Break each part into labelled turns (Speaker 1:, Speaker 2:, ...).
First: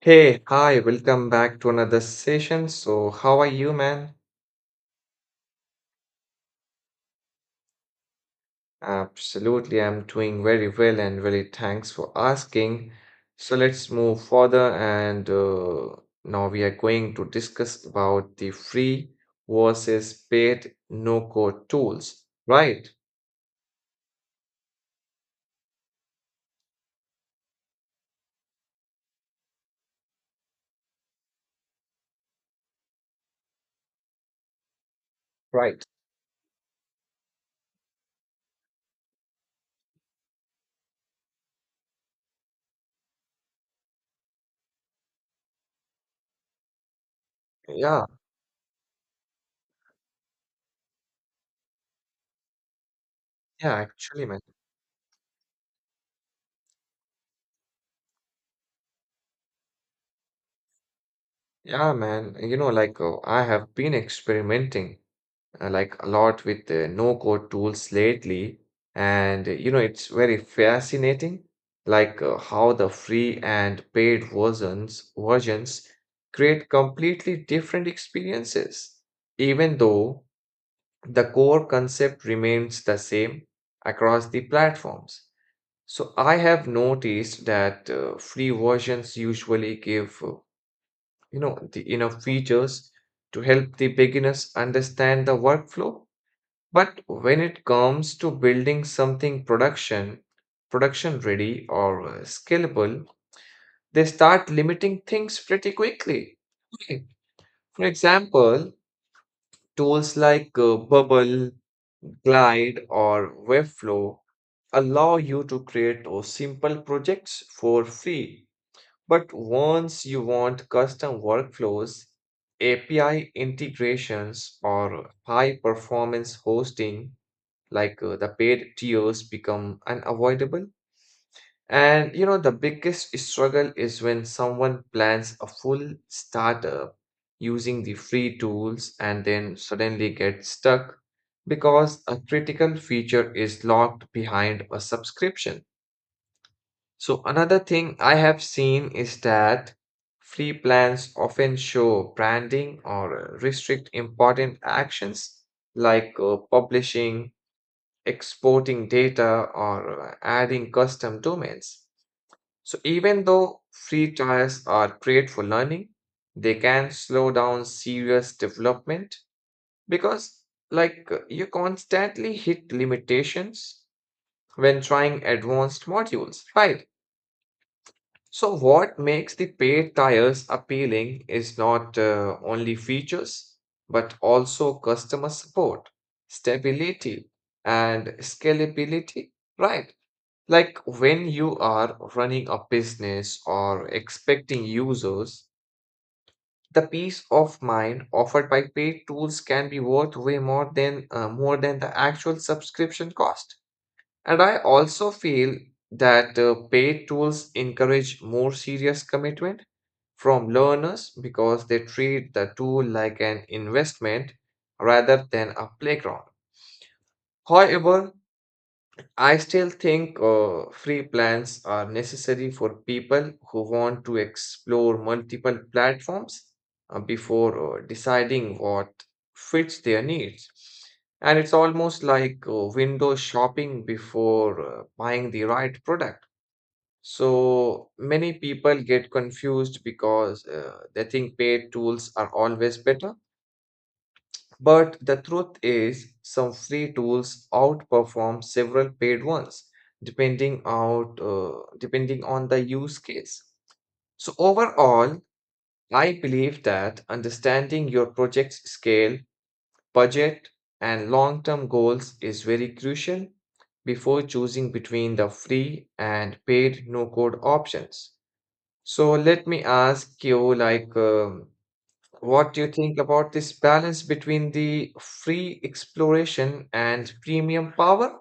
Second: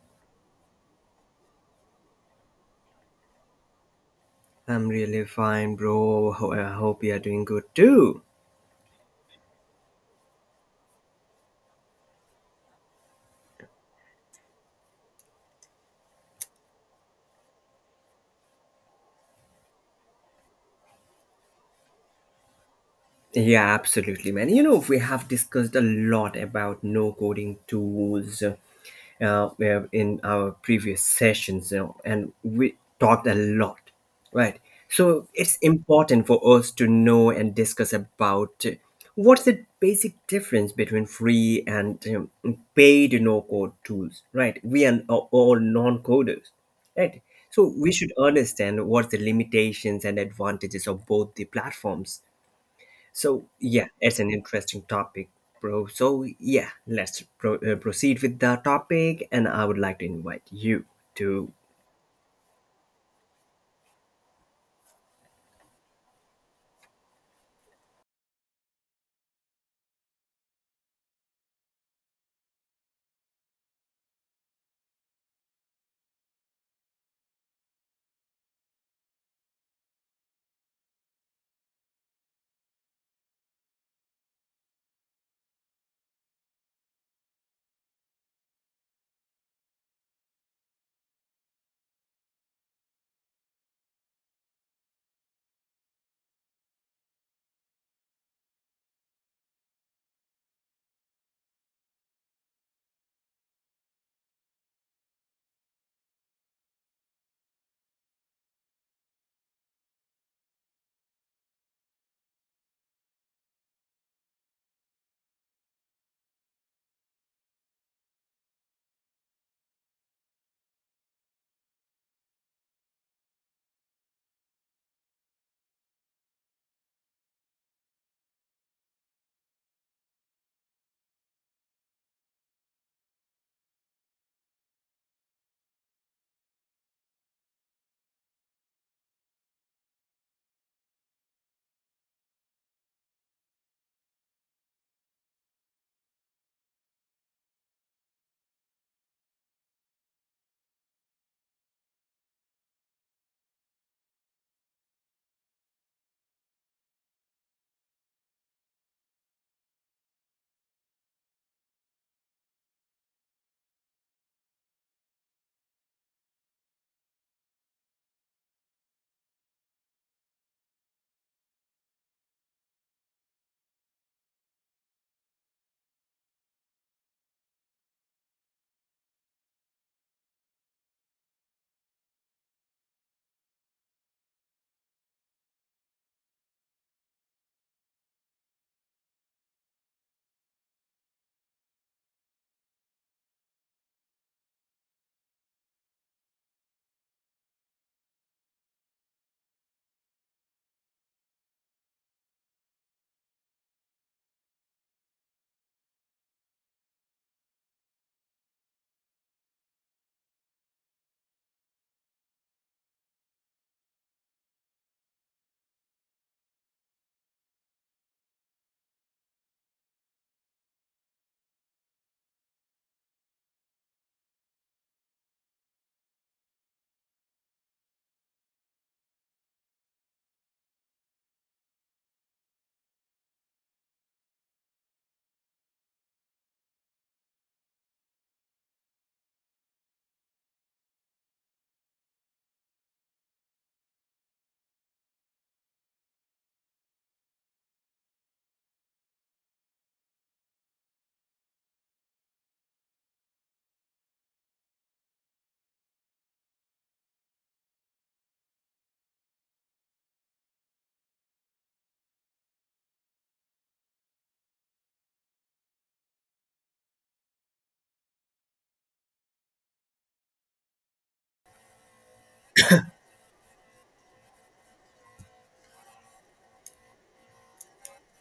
Speaker 1: Hey, hi, welcome back to another session. So, how are you, man?
Speaker 2: I'm really fine, bro. I hope you're doing good too.
Speaker 1: Absolutely, I'm doing very well and really thanks for asking. So, let's move further and now we are going to discuss about the free versus paid no-code tools, right?
Speaker 2: Yeah, absolutely, man. You know, we have discussed a lot about no coding tools in our previous sessions, you know, and we talked a lot, right? So it's
Speaker 1: Right.
Speaker 2: important for us to know and discuss about what's the basic difference between free and paid no code tools, right? We are all non coders, right? So we
Speaker 1: Yeah,
Speaker 2: should understand what's the limitations and advantages of both the platforms so
Speaker 1: yeah,
Speaker 2: yeah, it's
Speaker 1: actually,
Speaker 2: an
Speaker 1: man.
Speaker 2: interesting topic, bro. So yeah, let's proceed with the topic, and I would like to invite you to.
Speaker 1: Yeah, man. You know, like I have been experimenting like a lot with no code tools lately. And you know, it's very fascinating, like how the free and paid versions create completely different experiences, even though the core concept remains the same across the platforms. So I have noticed that free versions usually give the enough features to help the beginners understand the workflow, but when it comes to building something production ready or scalable, they start limiting things pretty quickly. Okay. For example, tools like Bubble, Glide, or Webflow allow you to create simple projects for free. But once you want custom workflows, API integrations, or high performance hosting, like the paid tiers become unavoidable. And you know, the biggest struggle is when someone plans a full startup using the free tools and then suddenly gets stuck because a critical feature is locked behind a subscription. So, another thing I have seen is that free plans often show branding or restrict important actions like publishing, exporting data, or adding custom domains. So, even though free trials are great for learning, they can slow down serious development because, like, you constantly hit limitations when trying advanced modules, right? So, what makes the paid tiers appealing is not only features but also customer support, stability, and scalability, right? Like when you are running a business or expecting users, the peace of mind offered by paid tools can be worth way more than the actual subscription cost. And I also feel that paid tools encourage more serious commitment from learners because they treat the tool like an investment rather than a playground. However, I still think free plans are necessary for people who want to explore multiple platforms before deciding what fits their needs. And it's almost like window shopping before buying the right product. So many people get confused because they think paid tools are always better, but the truth is, some free tools outperform several paid ones, depending on the use case. So overall, I believe that understanding your project's scale, budget, and long-term goals is very crucial before choosing between the free and paid no-code options. So let me ask you, like, what do you think about this balance between the free exploration and premium power?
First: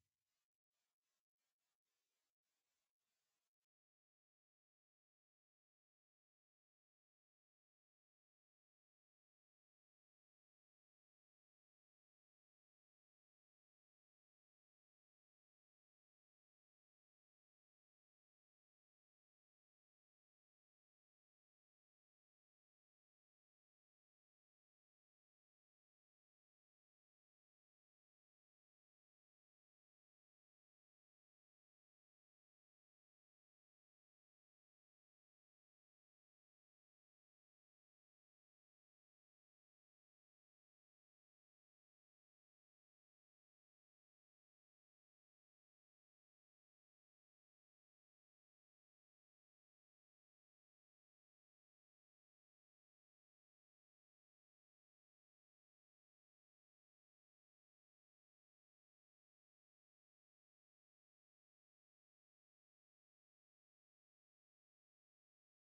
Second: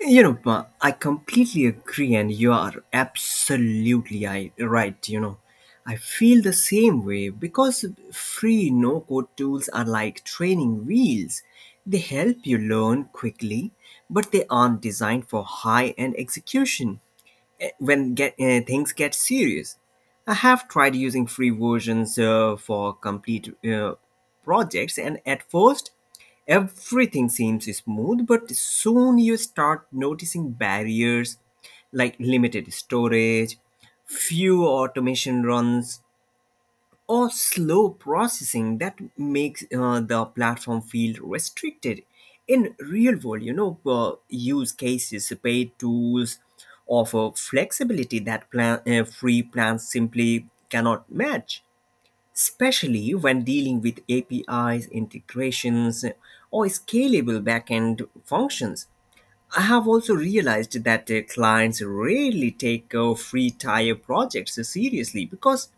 Speaker 2: You know, Ma, I completely agree, and you are absolutely right. You know, I feel the same way because free no code tools are like training wheels. They help you learn quickly, but they aren't designed for high end execution. Things get serious. I have tried using free versions for complete projects, and at first, everything seems smooth, but soon you start noticing barriers like limited storage, few automation runs, or slow processing that makes the platform feel restricted. In real world, you know, use cases, paid tools offer flexibility that free plans simply cannot match, especially when dealing with APIs, integrations, or scalable backend functions. I have also realized that clients rarely take free tier projects seriously because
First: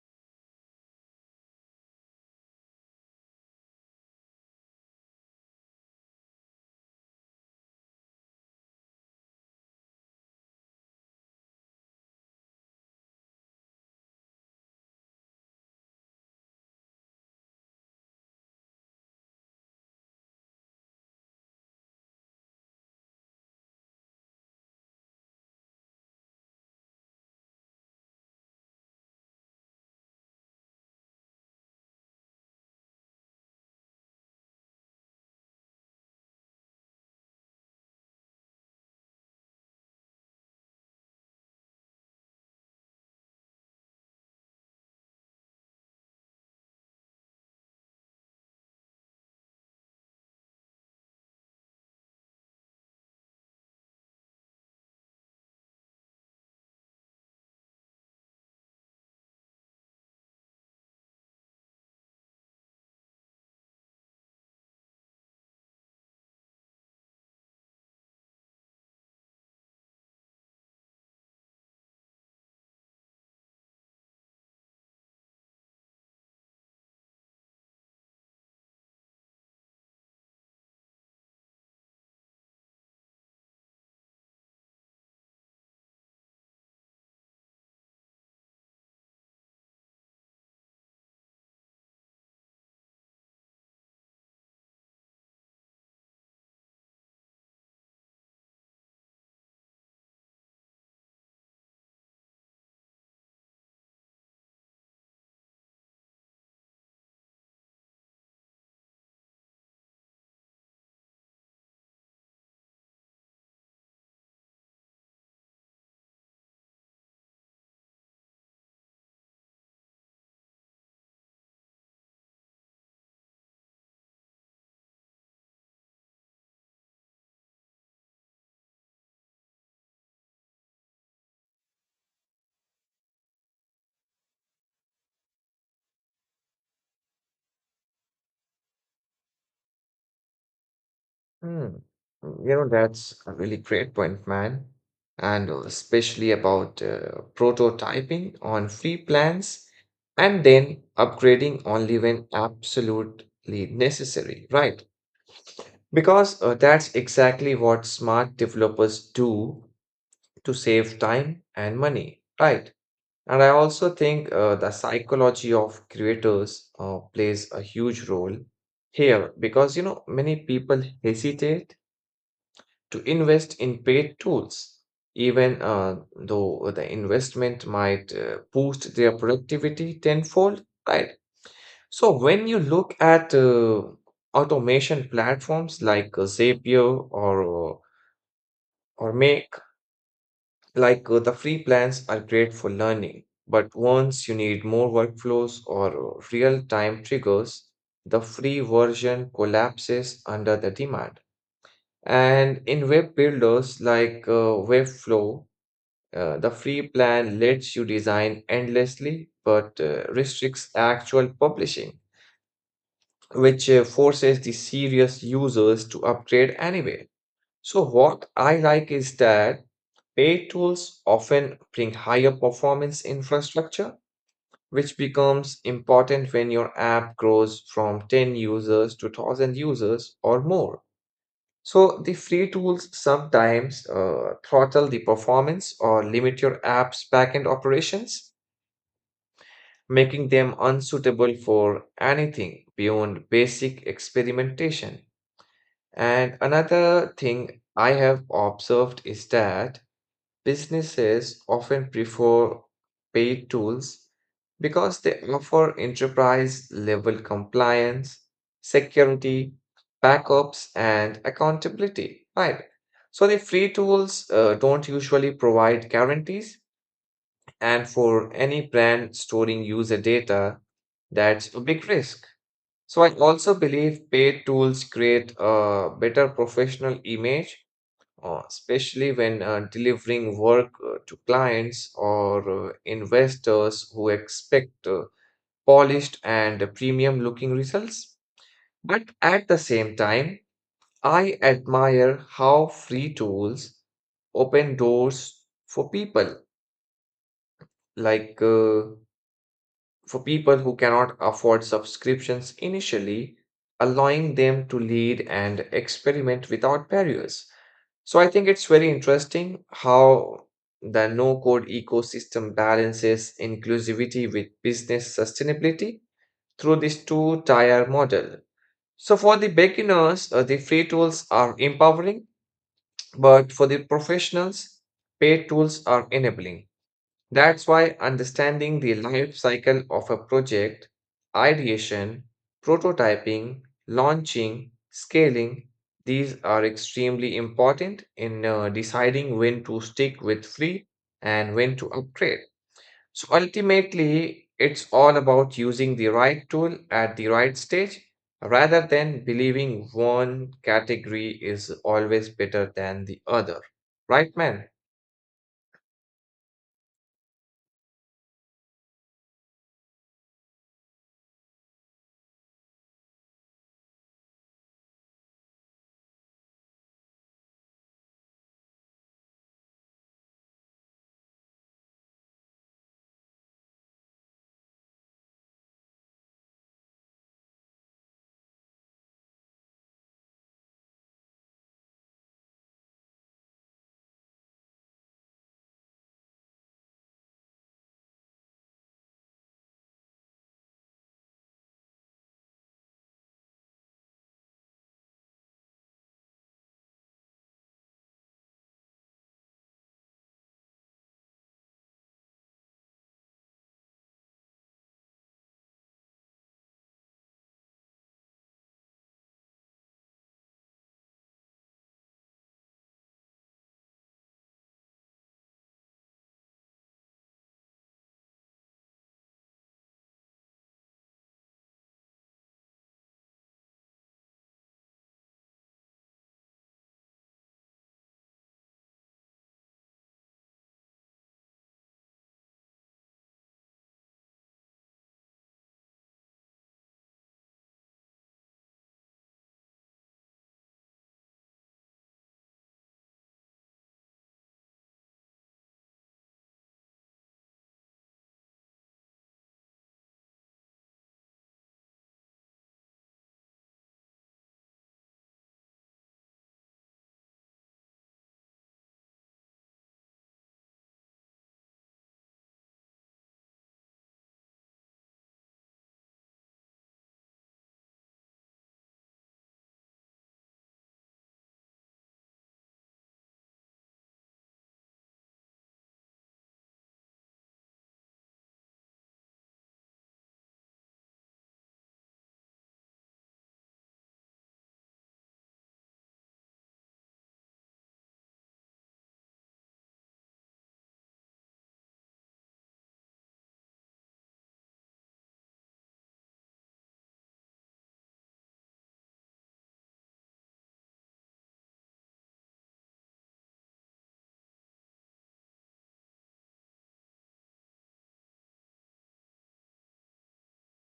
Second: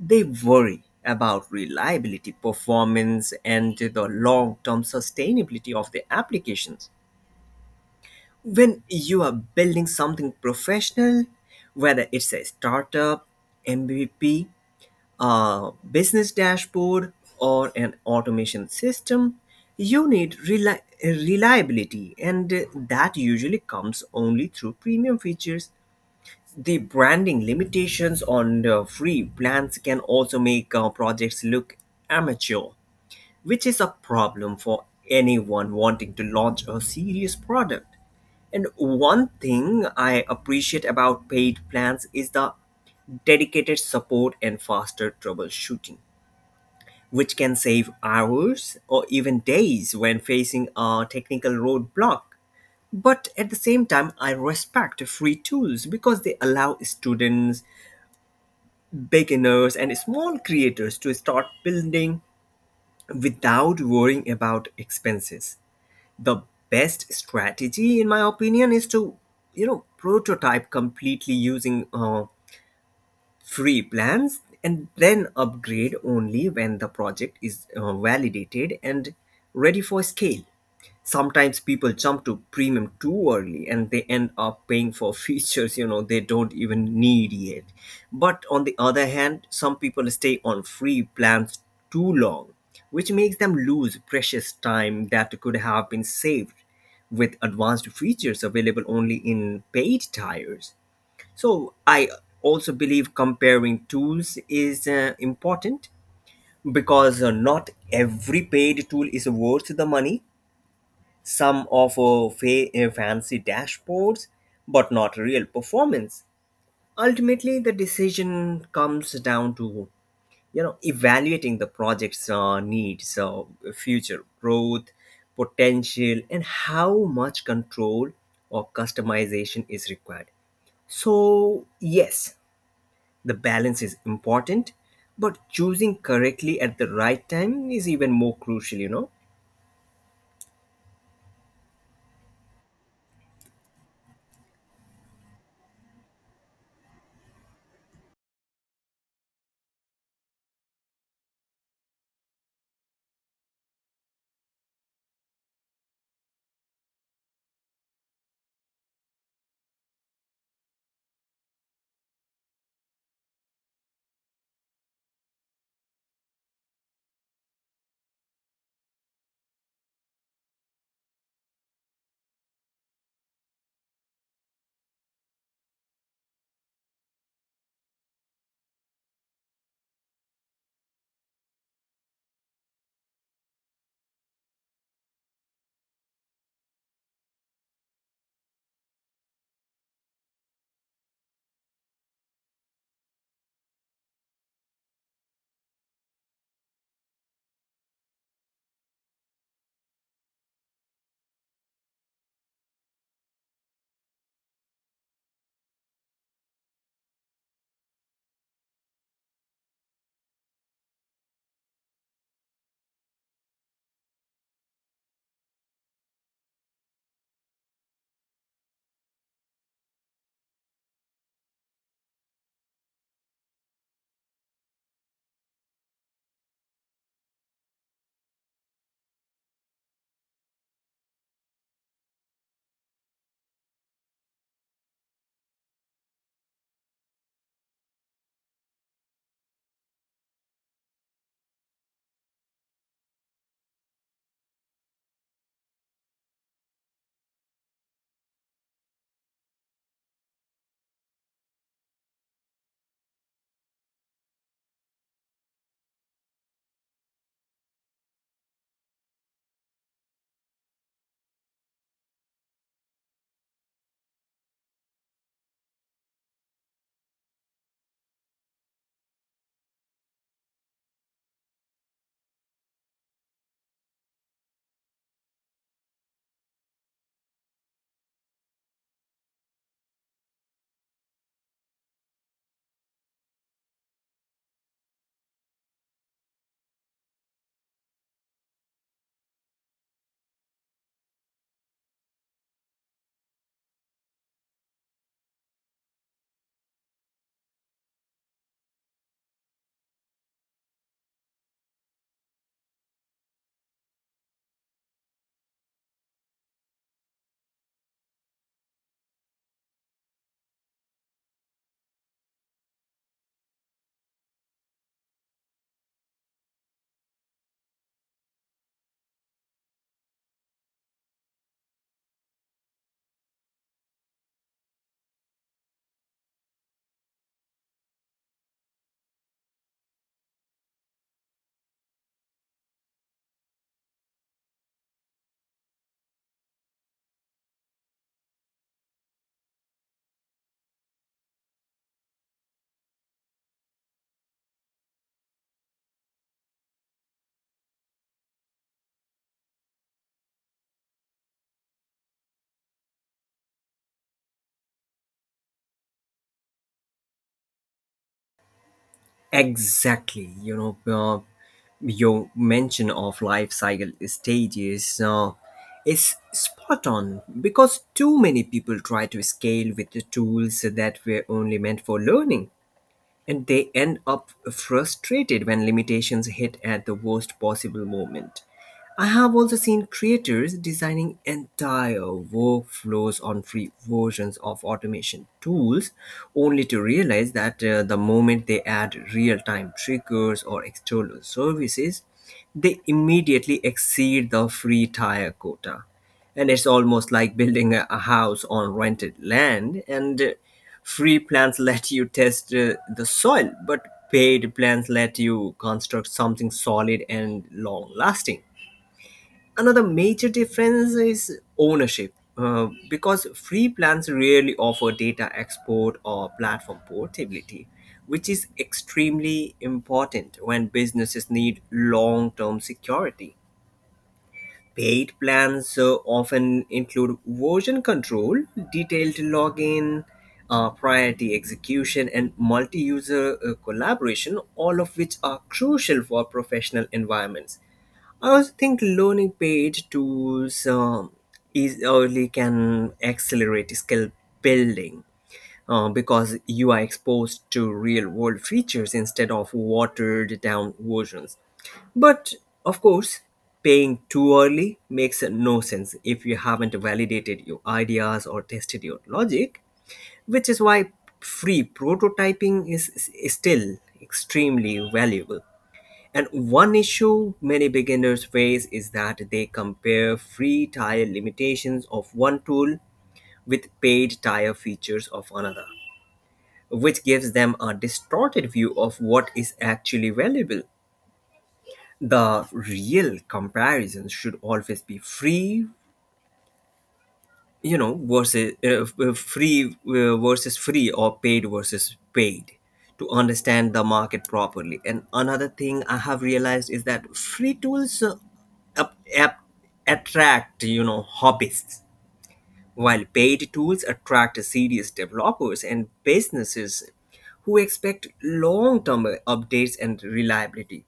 Speaker 2: they worry about reliability, performance, and the long term sustainability of the applications. When you are building something professional, whether it's a startup, MVP, a business dashboard, or an automation system, you need reliability, and that usually comes only through premium features. The branding limitations on the free plans can also make projects look amateur, which is a problem for anyone wanting to launch a serious product. And one thing I appreciate about paid plans is the dedicated support and faster troubleshooting, which can save hours or even days when facing a technical roadblock. But at the same time, I respect free tools because they allow students beginners and small creators to start building without worrying about expenses. The best strategy, in my opinion, is to you know prototype completely using free plans and then upgrade only when the project is validated and ready for scale. Sometimes people jump to premium too early and they end up paying for features you know they don't even need yet, but on the other hand some people stay on free plans too long, which makes them lose precious time that could have been saved with advanced features available only in paid tiers. So I also believe comparing tools is important because not every paid tool is worth the money. Some offer fancy dashboards, but not real performance. Ultimately, the decision comes down to you know evaluating the project's needs, so future growth potential, and how much control or customization is required. So, yes, the balance is important, but choosing correctly at the right time is even more crucial, you know.
Speaker 1: Hmm. You know, that's a really great point, man. And especially about prototyping on free plans and then upgrading only when absolutely necessary, right? Because that's exactly what smart developers do to save time and money, right? And I also think the psychology of creators plays a huge role here because many people hesitate to invest in paid tools, even though the investment might boost their productivity tenfold, right? So when you look at automation platforms like Zapier or Make, like the free plans are great for learning, but once you need more workflows or real-time triggers, the free version collapses under the demand. And in web builders like Webflow, the free plan lets you design endlessly but restricts actual publishing, which forces the serious users to upgrade anyway. So, what I like is that paid tools often bring higher performance infrastructure, which becomes important when your app grows from 10 users to 1000 users or more. So, the free tools sometimes throttle the performance or limit your app's backend operations, making them unsuitable for anything beyond basic experimentation. And another thing I have observed is that businesses often prefer paid tools because they offer enterprise level compliance, security, backups, and accountability, right? So the free tools don't usually provide guarantees, and for any brand storing user data, that's a big risk. So I also believe paid tools create a better professional image, especially when delivering work to clients or investors who expect polished and premium looking results. But at the same time, I admire how free tools open doors for people like uh, who cannot afford subscriptions initially, allowing them to lead and experiment without barriers. So I think it's very interesting how the no code ecosystem balances inclusivity with business sustainability through this two tier model. So for the beginners, the free tools are empowering, but for the professionals, paid tools are enabling. That's why understanding the life cycle of a project, ideation, prototyping, launching, scaling, these are extremely important in deciding when to stick with free and when to upgrade. So ultimately, it's all about using the right tool at the right stage rather than believing one category is always better than the other. Right, man?
Speaker 2: Exactly. You know, your mention of life cycle stages is spot on because too many people try to scale with the tools that were only meant for learning. And they end up frustrated when limitations hit at the worst possible moment. I have also seen creators designing entire workflows on free versions of automation tools, only to realize that the moment they add real time triggers or external services, they immediately exceed the free tire quota. And it's almost like building a house on rented land, and free plans let you test the soil, but paid plans let you construct something solid and long lasting. Another major difference is ownership because free plans rarely offer data export or platform portability, which is extremely important when businesses need long-term security. Paid plans often include version control, detailed login, priority execution, and multi user collaboration, all of which are crucial for professional environments. I also think learning paid tools is early can accelerate skill building because you are exposed to real world features instead of watered down versions. But of course, paying too early makes no sense if you haven't validated your ideas or tested your logic, which is why free prototyping is still extremely valuable. And one issue many beginners face is that they compare free tier limitations of one tool with paid tier features of another, which gives them a distorted view of what is actually valuable. The real comparison should always be free you know versus f- free versus free or paid versus paid, to understand the market properly. And another thing I have realized is that free tools up, up, attract you know hobbyists while paid tools attract serious developers and businesses who expect long-term updates and reliability.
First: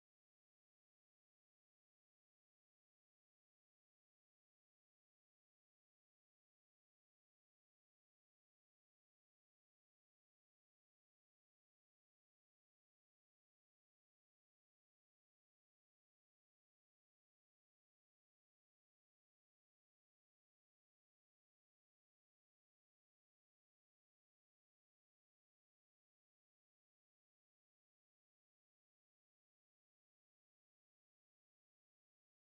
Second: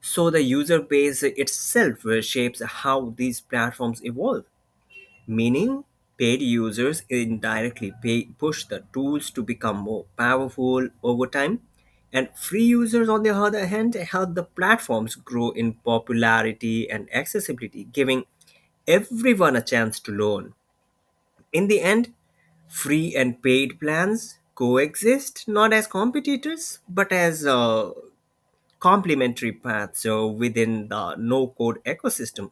Speaker 2: So the user base itself shapes how these platforms evolve, meaning paid users indirectly push the tools to become more powerful over time, and free users, on the other hand, help the platforms grow in popularity and accessibility, giving everyone a chance to learn. In the end, free and paid plans coexist not as competitors but as complementary paths so within the no code ecosystem,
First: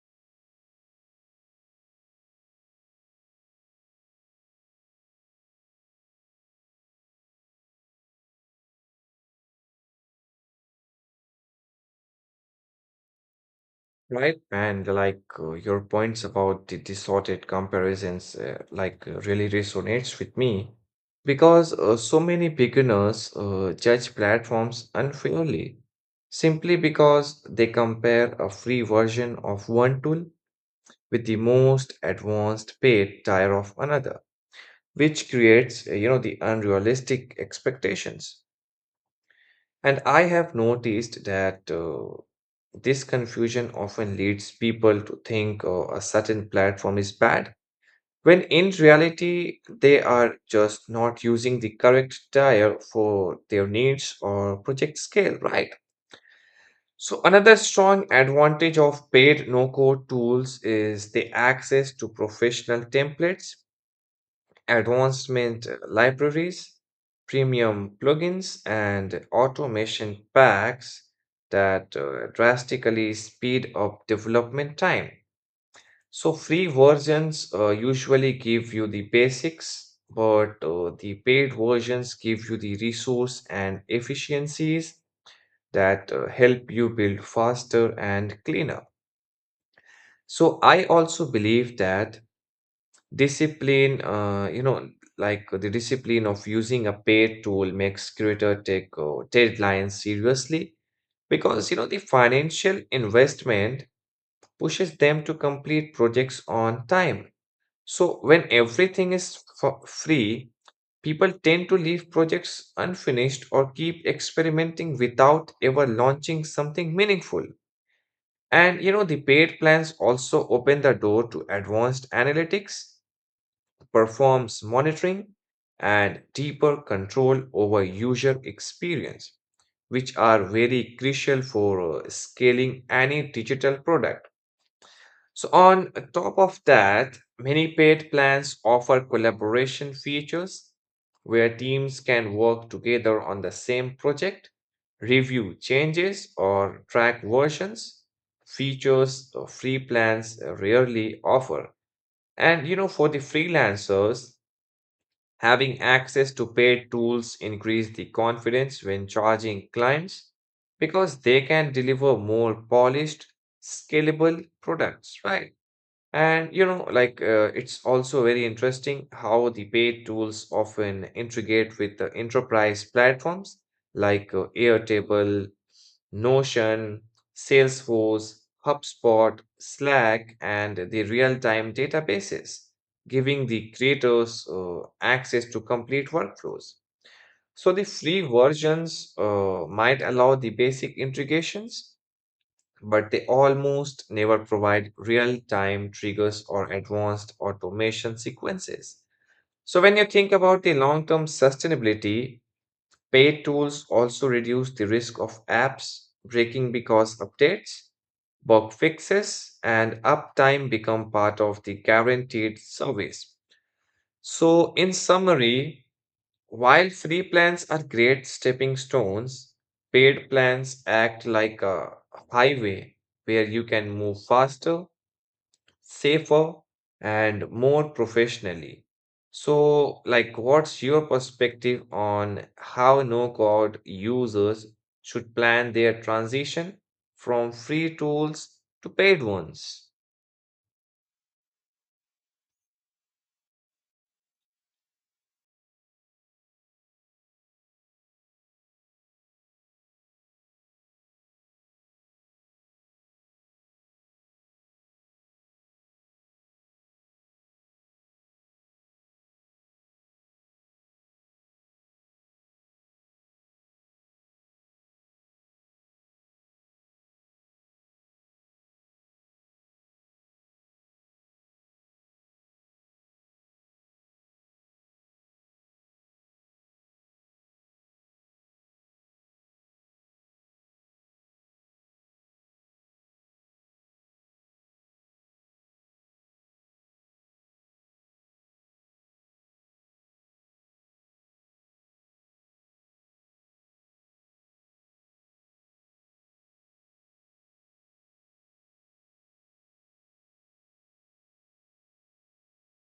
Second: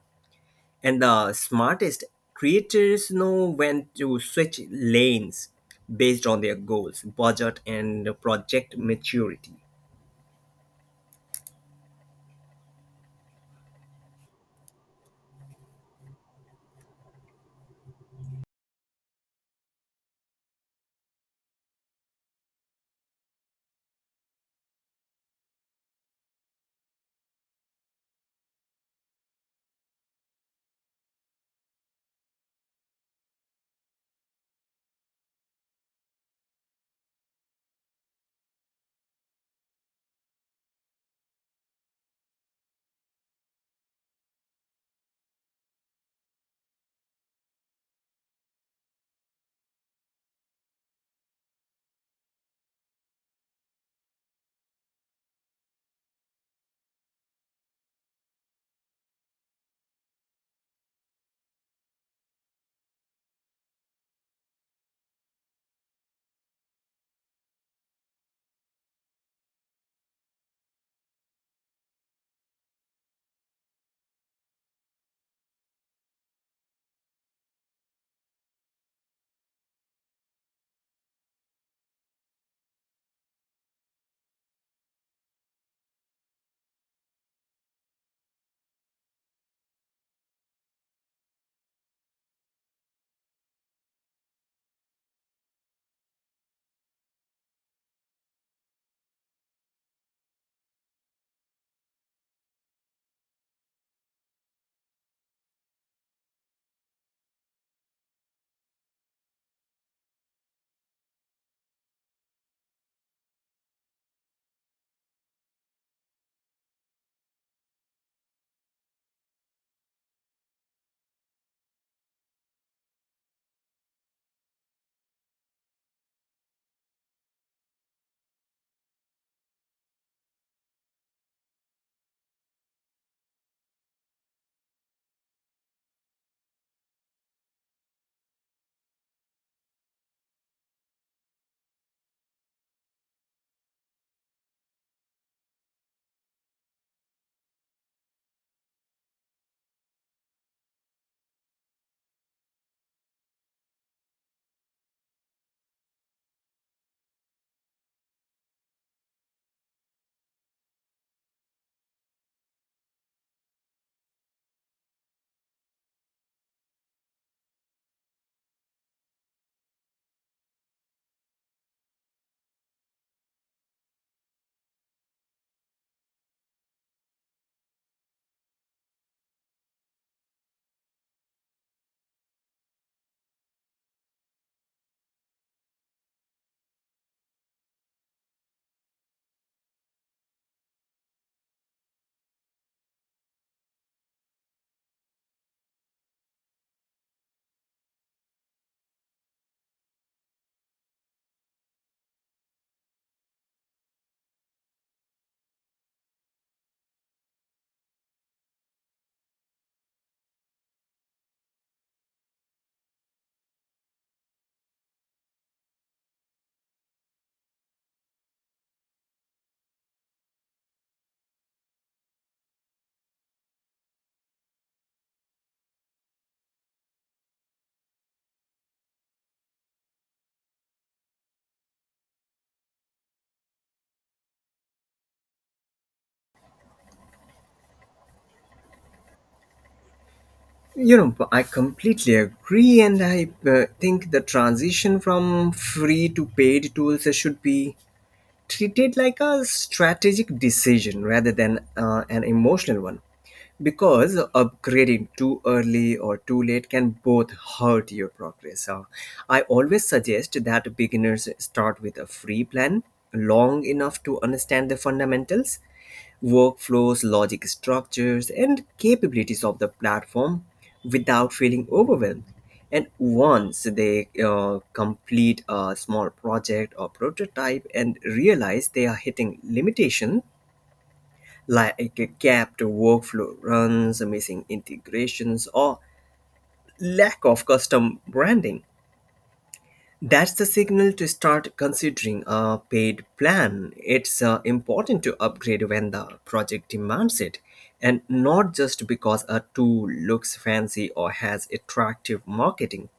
Speaker 2: and the smartest creators know when to switch lanes based on their goals budget and project maturity.
Speaker 1: Right, and like your points about the distorted comparisons, like really resonates with me because so many beginners judge platforms unfairly simply because they compare a free version of one tool with the most advanced paid tier of another, which creates, the unrealistic expectations. And I have noticed that this confusion often leads people to think a certain platform is bad, when in reality, they are just not using the correct tire for their needs or project scale, right? So, another strong advantage of paid no code tools is the access to professional templates, advancement libraries, premium plugins, and automation packs that drastically speed up development time. So, free versions usually give you the basics, but the paid versions give you the resource and efficiencies that help you build faster and cleaner. So, I also believe that Discipline, you know, like the discipline of using a paid tool makes creator take deadlines seriously because the financial investment pushes them to complete projects on time. So when everything is for free, people tend to leave projects unfinished or keep experimenting without ever launching something meaningful. And the paid plans also open the door to advanced analytics, performs monitoring, and deeper control over user experience, which are very crucial for scaling any digital product. So, on top of that, many paid plans offer collaboration features where teams can work together on the same project, review changes, or track versions. Features free plans rarely offer. And for the freelancers, having access to paid tools increase the confidence when charging clients because they can deliver more polished, scalable products, right? And like it's also very interesting how the paid tools often integrate with the enterprise platforms like Airtable, Notion, Salesforce, HubSpot, Slack, and the real time databases, giving the creators access to complete workflows. So, the free versions might allow the basic integrations, but they almost never provide real time triggers or advanced automation sequences. So, when you think about the long term sustainability, paid tools also reduce the risk of apps breaking because updates, bug fixes, and uptime become part of the guaranteed service. So, in summary, while free plans are great stepping stones, paid plans act like a highway where you can move faster, safer and more professionally. So, like, what's your perspective on how no-code users should plan their transition from free tools to paid ones?
Speaker 2: You know I completely agree and I think the transition from free to paid tools should be treated like a strategic decision rather than an emotional one because upgrading too early or too late can both hurt your progress. I always suggest that beginners start with a free plan long enough to understand the fundamentals workflows, logic structures, and capabilities of the platform without feeling overwhelmed. And once they complete a small project or prototype and realize they are hitting limitation like a capped workflow runs, missing integrations, or lack of custom branding, that's the signal to start considering a paid plan. It's important to upgrade when the project demands it, and not just because a tool looks fancy or has attractive marketing.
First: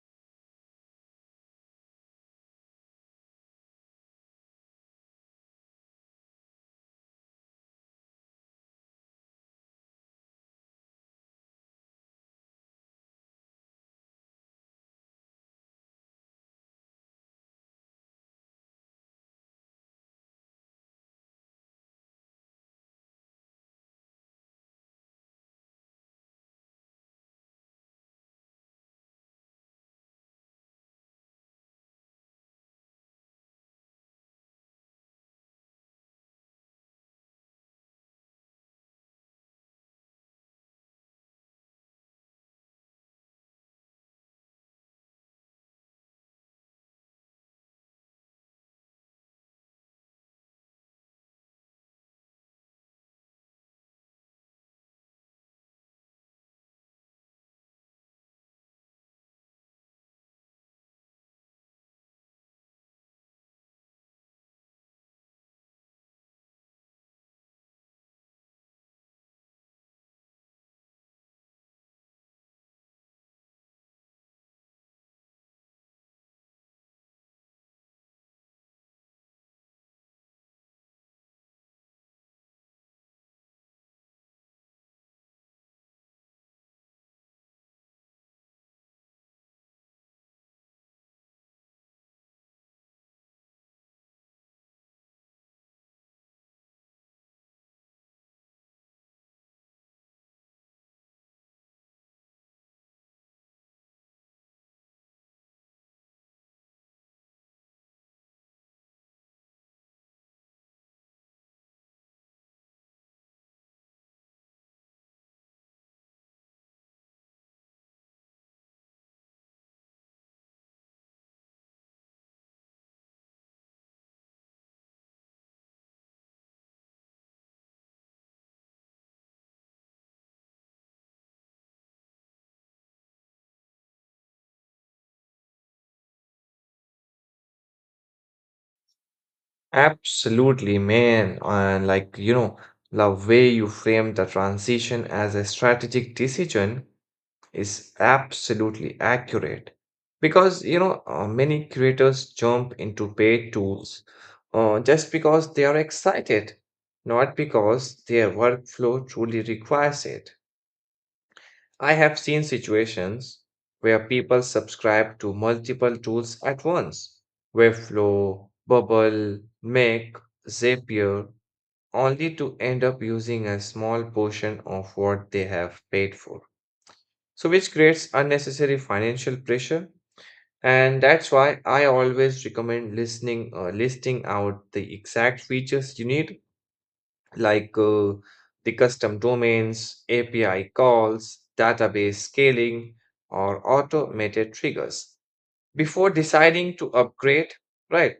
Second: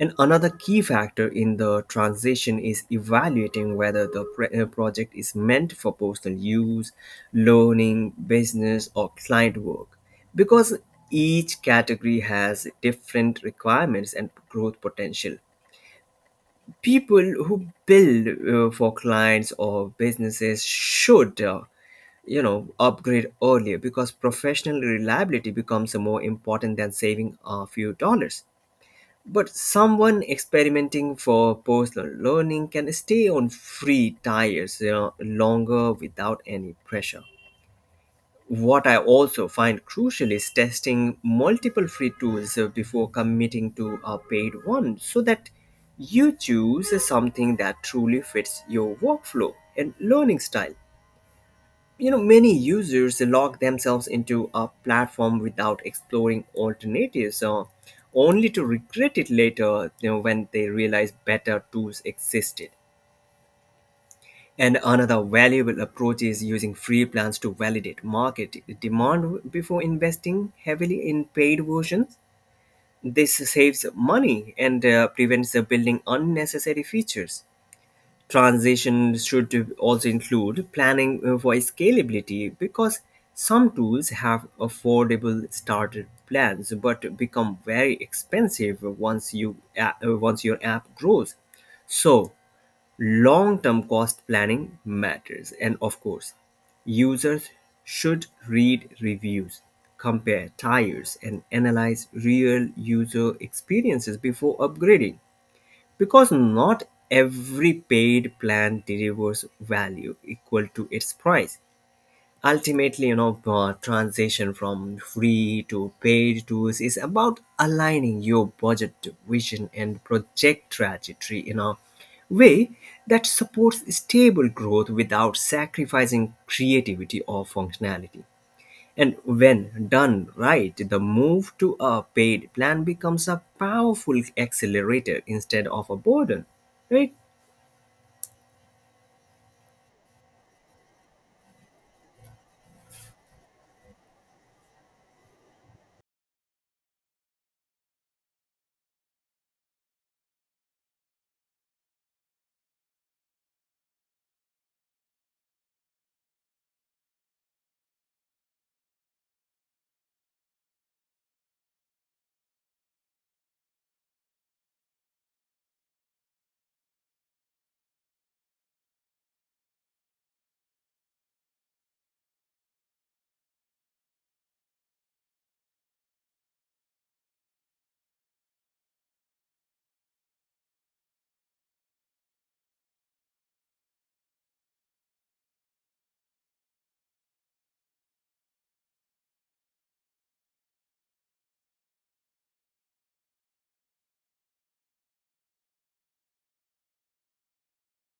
Speaker 2: And another key factor in the transition is evaluating whether the project is meant for personal use, learning, business, or client work. Because each category has different requirements and growth potential. People who build for clients or businesses should you know upgrade earlier because professional reliability becomes more important than saving a few dollars, but someone experimenting for personal learning can stay on free tires you know, longer without any pressure. What I also find crucial is testing multiple free tools before committing to a paid one so that you choose something that truly fits your workflow and learning style. You know, many users lock themselves into a platform without exploring alternatives, only to regret it later you know, when they realize better tools existed. And another valuable approach is using free plans to validate market demand before investing heavily in paid versions. This saves money and prevents building unnecessary features. Transition should also include planning for scalability because some tools have affordable starter plans but become very expensive once you once your app grows. So, long-term cost planning matters and of course, users should read reviews, compare tiers and analyze real user experiences before upgrading because not every paid plan delivers value equal to its price. Ultimately you know transition from free to paid tools is about aligning your budget to vision and project trajectory in a way that supports stable growth without sacrificing creativity or functionality, and when done right the move to a paid plan becomes a powerful accelerator instead of a burden, right?
Speaker 1: Absolutely, man. And like, you know, the way you frame the transition as a strategic decision is absolutely accurate because many creators jump into paid tools, just because they are excited not because their workflow truly requires it. I have seen situations where people subscribe to multiple tools at once, Webflow, Bubble, Make, Zapier, only to end up using a small portion of what they have paid for, so which creates unnecessary financial pressure. And that's why I always recommend listening listing out the exact features you need, like the custom domains, API calls, database scaling, or automated triggers, before deciding to upgrade, right?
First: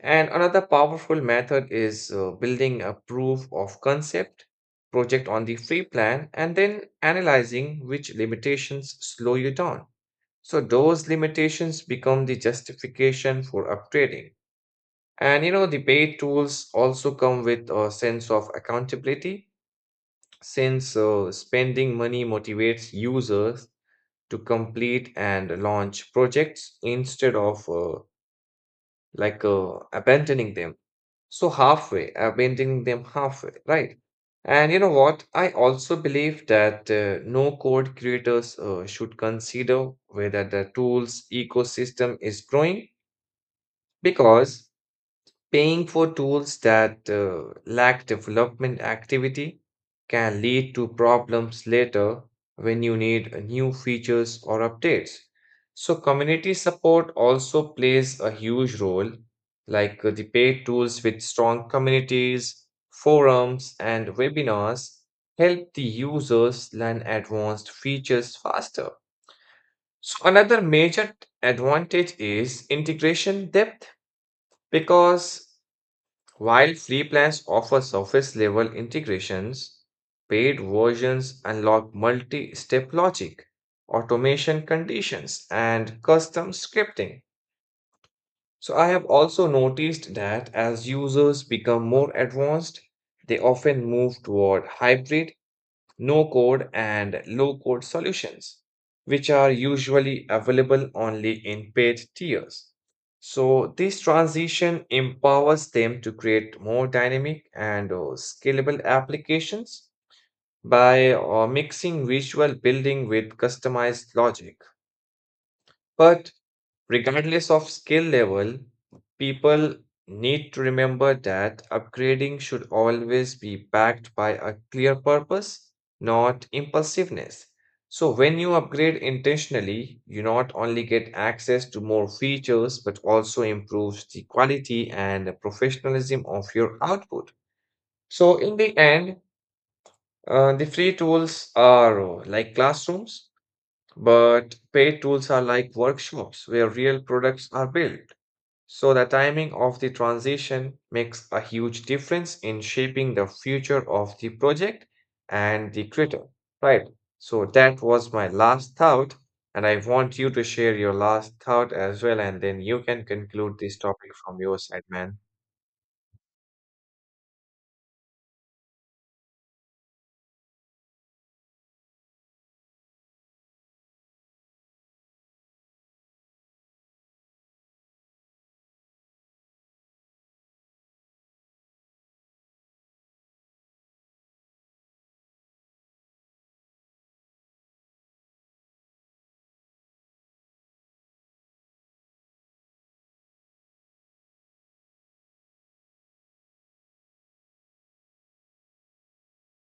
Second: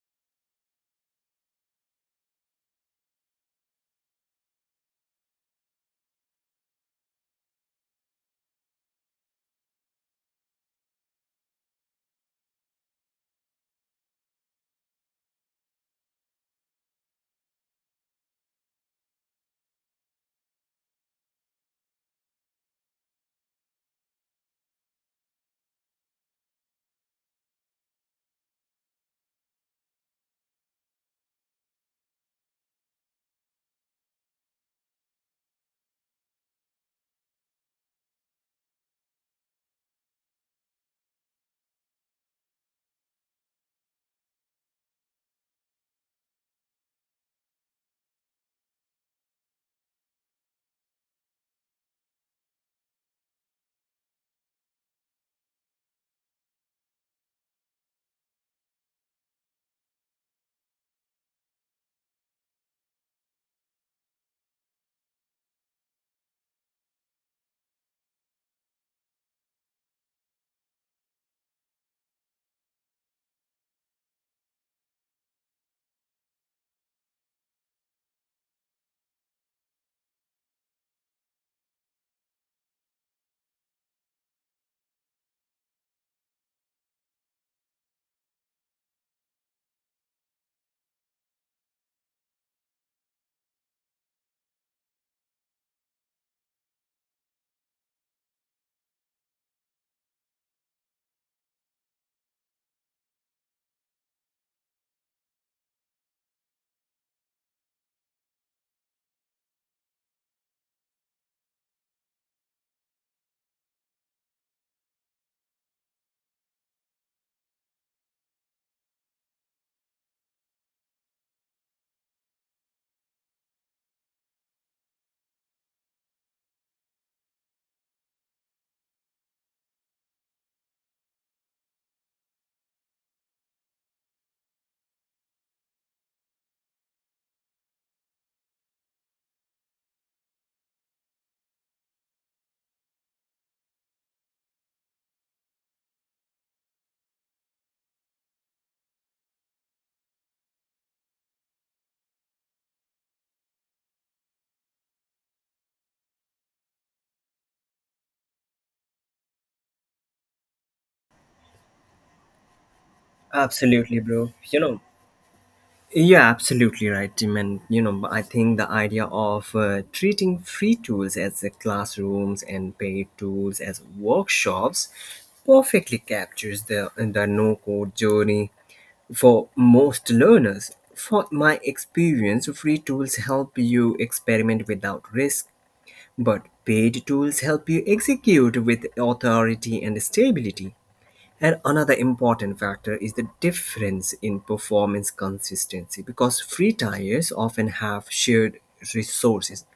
Speaker 1: And another powerful method is building a proof of concept project on the free plan and then analyzing which limitations slow you down, so those limitations become the justification for upgrading. And the paid tools also come with a sense of accountability since spending money motivates users to complete and launch projects instead of like abandoning them. So halfway, abandoning them halfway, right? And you know what? I also believe that no code creators should consider whether the tool's ecosystem is growing, because paying for tools that lack development activity can lead to problems later when you need new features or updates. So, community support also plays a huge role, like the paid tools with strong communities, forums, and webinars help the users learn advanced features faster. So, another major advantage is integration depth, because while free plans offer surface level integrations, paid versions unlock multi step logic, automation conditions, and custom scripting. So, I have also noticed that as users become more advanced, they often move toward hybrid no code and low code solutions, which are usually available only in paid tiers. So, this transition empowers them to create more dynamic and scalable applications by mixing visual building with customized logic. But regardless of skill level, people need to remember that upgrading should always be backed by a clear purpose, not impulsiveness. So, when you upgrade intentionally, you not only get access to more features but also improves the quality and the professionalism of your output. So, in the end, the free tools are like classrooms, but paid tools are like workshops where real products are built. So, the timing of the transition makes a huge difference in shaping the future of the project and the creator, right? So, that was my last thought, and I want you to share your last thought as well, and then you can conclude this
Speaker 2: Absolutely
Speaker 1: topic
Speaker 2: bro,
Speaker 1: from your
Speaker 2: you know.
Speaker 1: side, man.
Speaker 2: Yeah, absolutely right, Tim. And you know, I think the idea of treating free tools as the classrooms and paid tools as workshops perfectly captures the no code journey for most learners. For my experience, free tools help you experiment without risk, but paid tools help you execute with authority and stability. And another important factor is the difference in performance consistency because free tires often have shared resources,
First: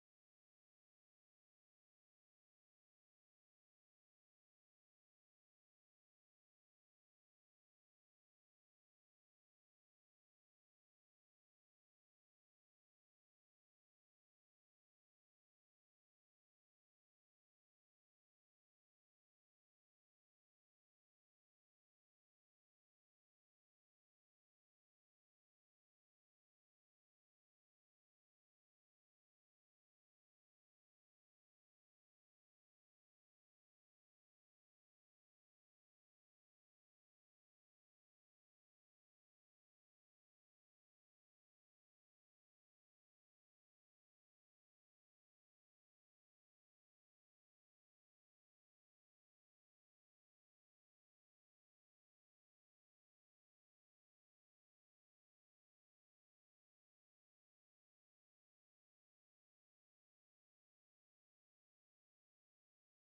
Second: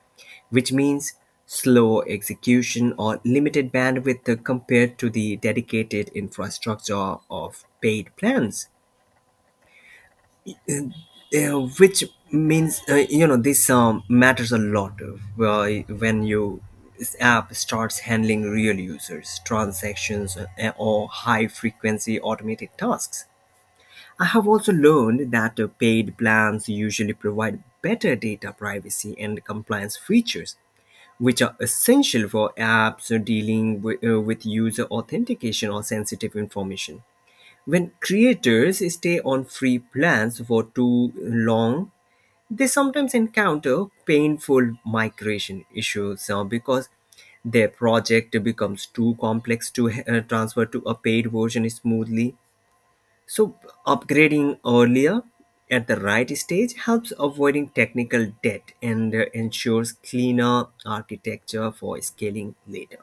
Speaker 2: which means slow execution or limited bandwidth compared to the dedicated infrastructure of paid plans. Which means, you know, this matters a lot when you this app starts handling real users, transactions, or high frequency automated tasks. I have also learned that paid plans usually provide better data privacy and compliance features, which are essential for apps dealing with user authentication or sensitive information. When creators stay on free plans for too long, they sometimes encounter painful migration issues because their project becomes too complex to transfer to a paid version smoothly. So, upgrading earlier at the right stage helps avoiding technical debt and ensures cleaner architecture for scaling later.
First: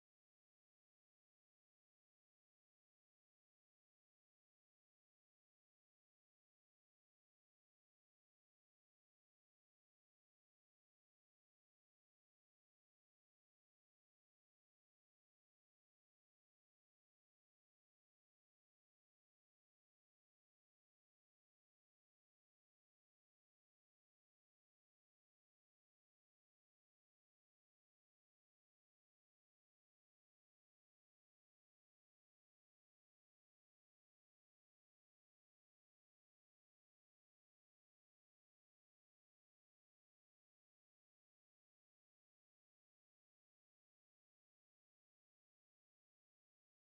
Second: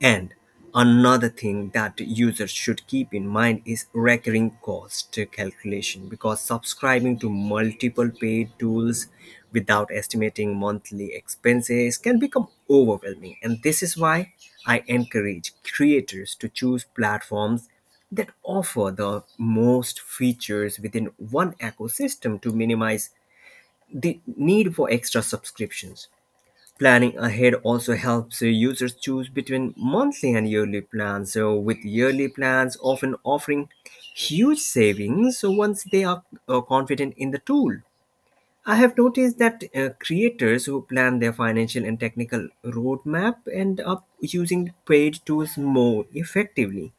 Speaker 2: And another thing that users should keep in mind is recurring cost calculation because subscribing to multiple paid tools without estimating monthly expenses can become overwhelming. And this is why I encourage creators to choose platforms that offer the most features within one ecosystem to minimize the need for extra subscriptions. Planning ahead also helps users choose between monthly and yearly plans. So, with yearly plans often offering huge savings so once they are confident in the tool. I have noticed that creators who plan their financial and technical roadmap end up using paid tools more effectively,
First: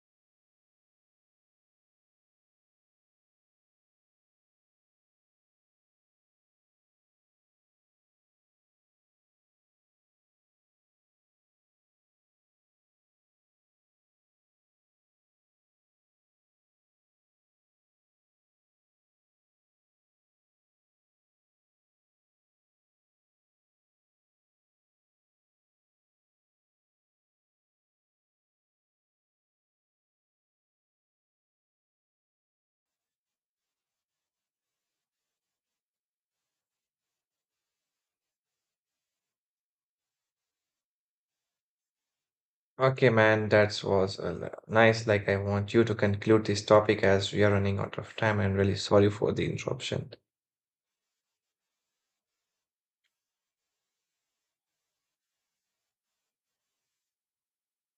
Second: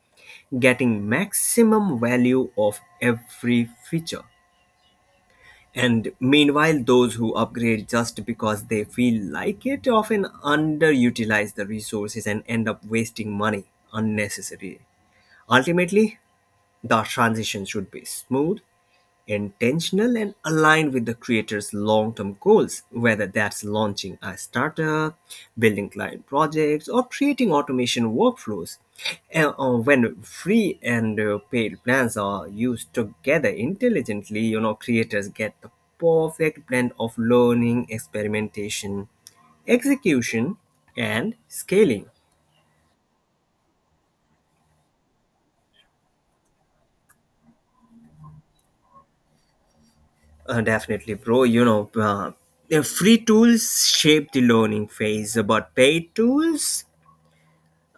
Speaker 2: getting maximum value of every feature. And meanwhile, those who upgrade just because they feel like it often underutilize the resources and end up wasting money unnecessarily. Ultimately, the transition should be smooth, intentional and aligned with the creator's long-term goals whether that's launching a startup building client projects or creating automation workflows. And, when free and paid plans are used together intelligently you know creators get the perfect blend of learning experimentation execution and scaling.
Speaker 1: Okay, man, that was a nice. Like, I want you to conclude this topic as we are running out of time. And really sorry for the interruption.
Speaker 2: Definitely bro, you know, the free tools shape the learning phase but paid tools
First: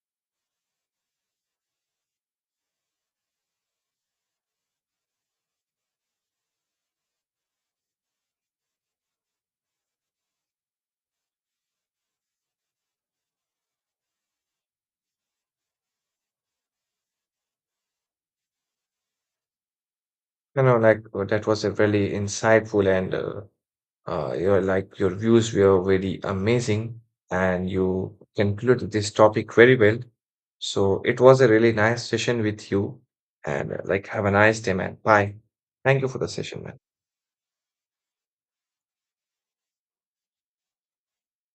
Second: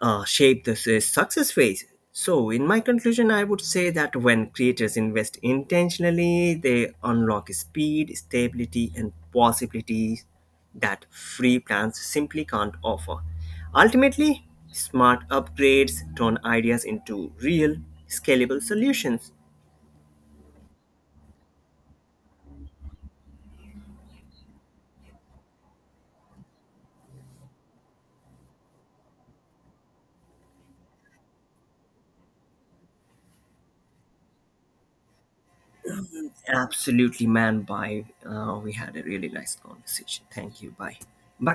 Speaker 2: shape the success phase. So, in my conclusion, I would say that when creators invest intentionally, they unlock speed, stability, and possibilities that free plans simply can't offer. Ultimately, smart upgrades turn ideas into real, scalable solutions.
Speaker 1: You know, like that was a really insightful, and your views were very amazing, and you concluded this topic very well. So it was a really nice session with you, and like have a nice day, man. Bye. Thank you for the session, man.
Speaker 2: Absolutely, man. Bye. We had a really nice conversation. Thank you. Bye. Bye.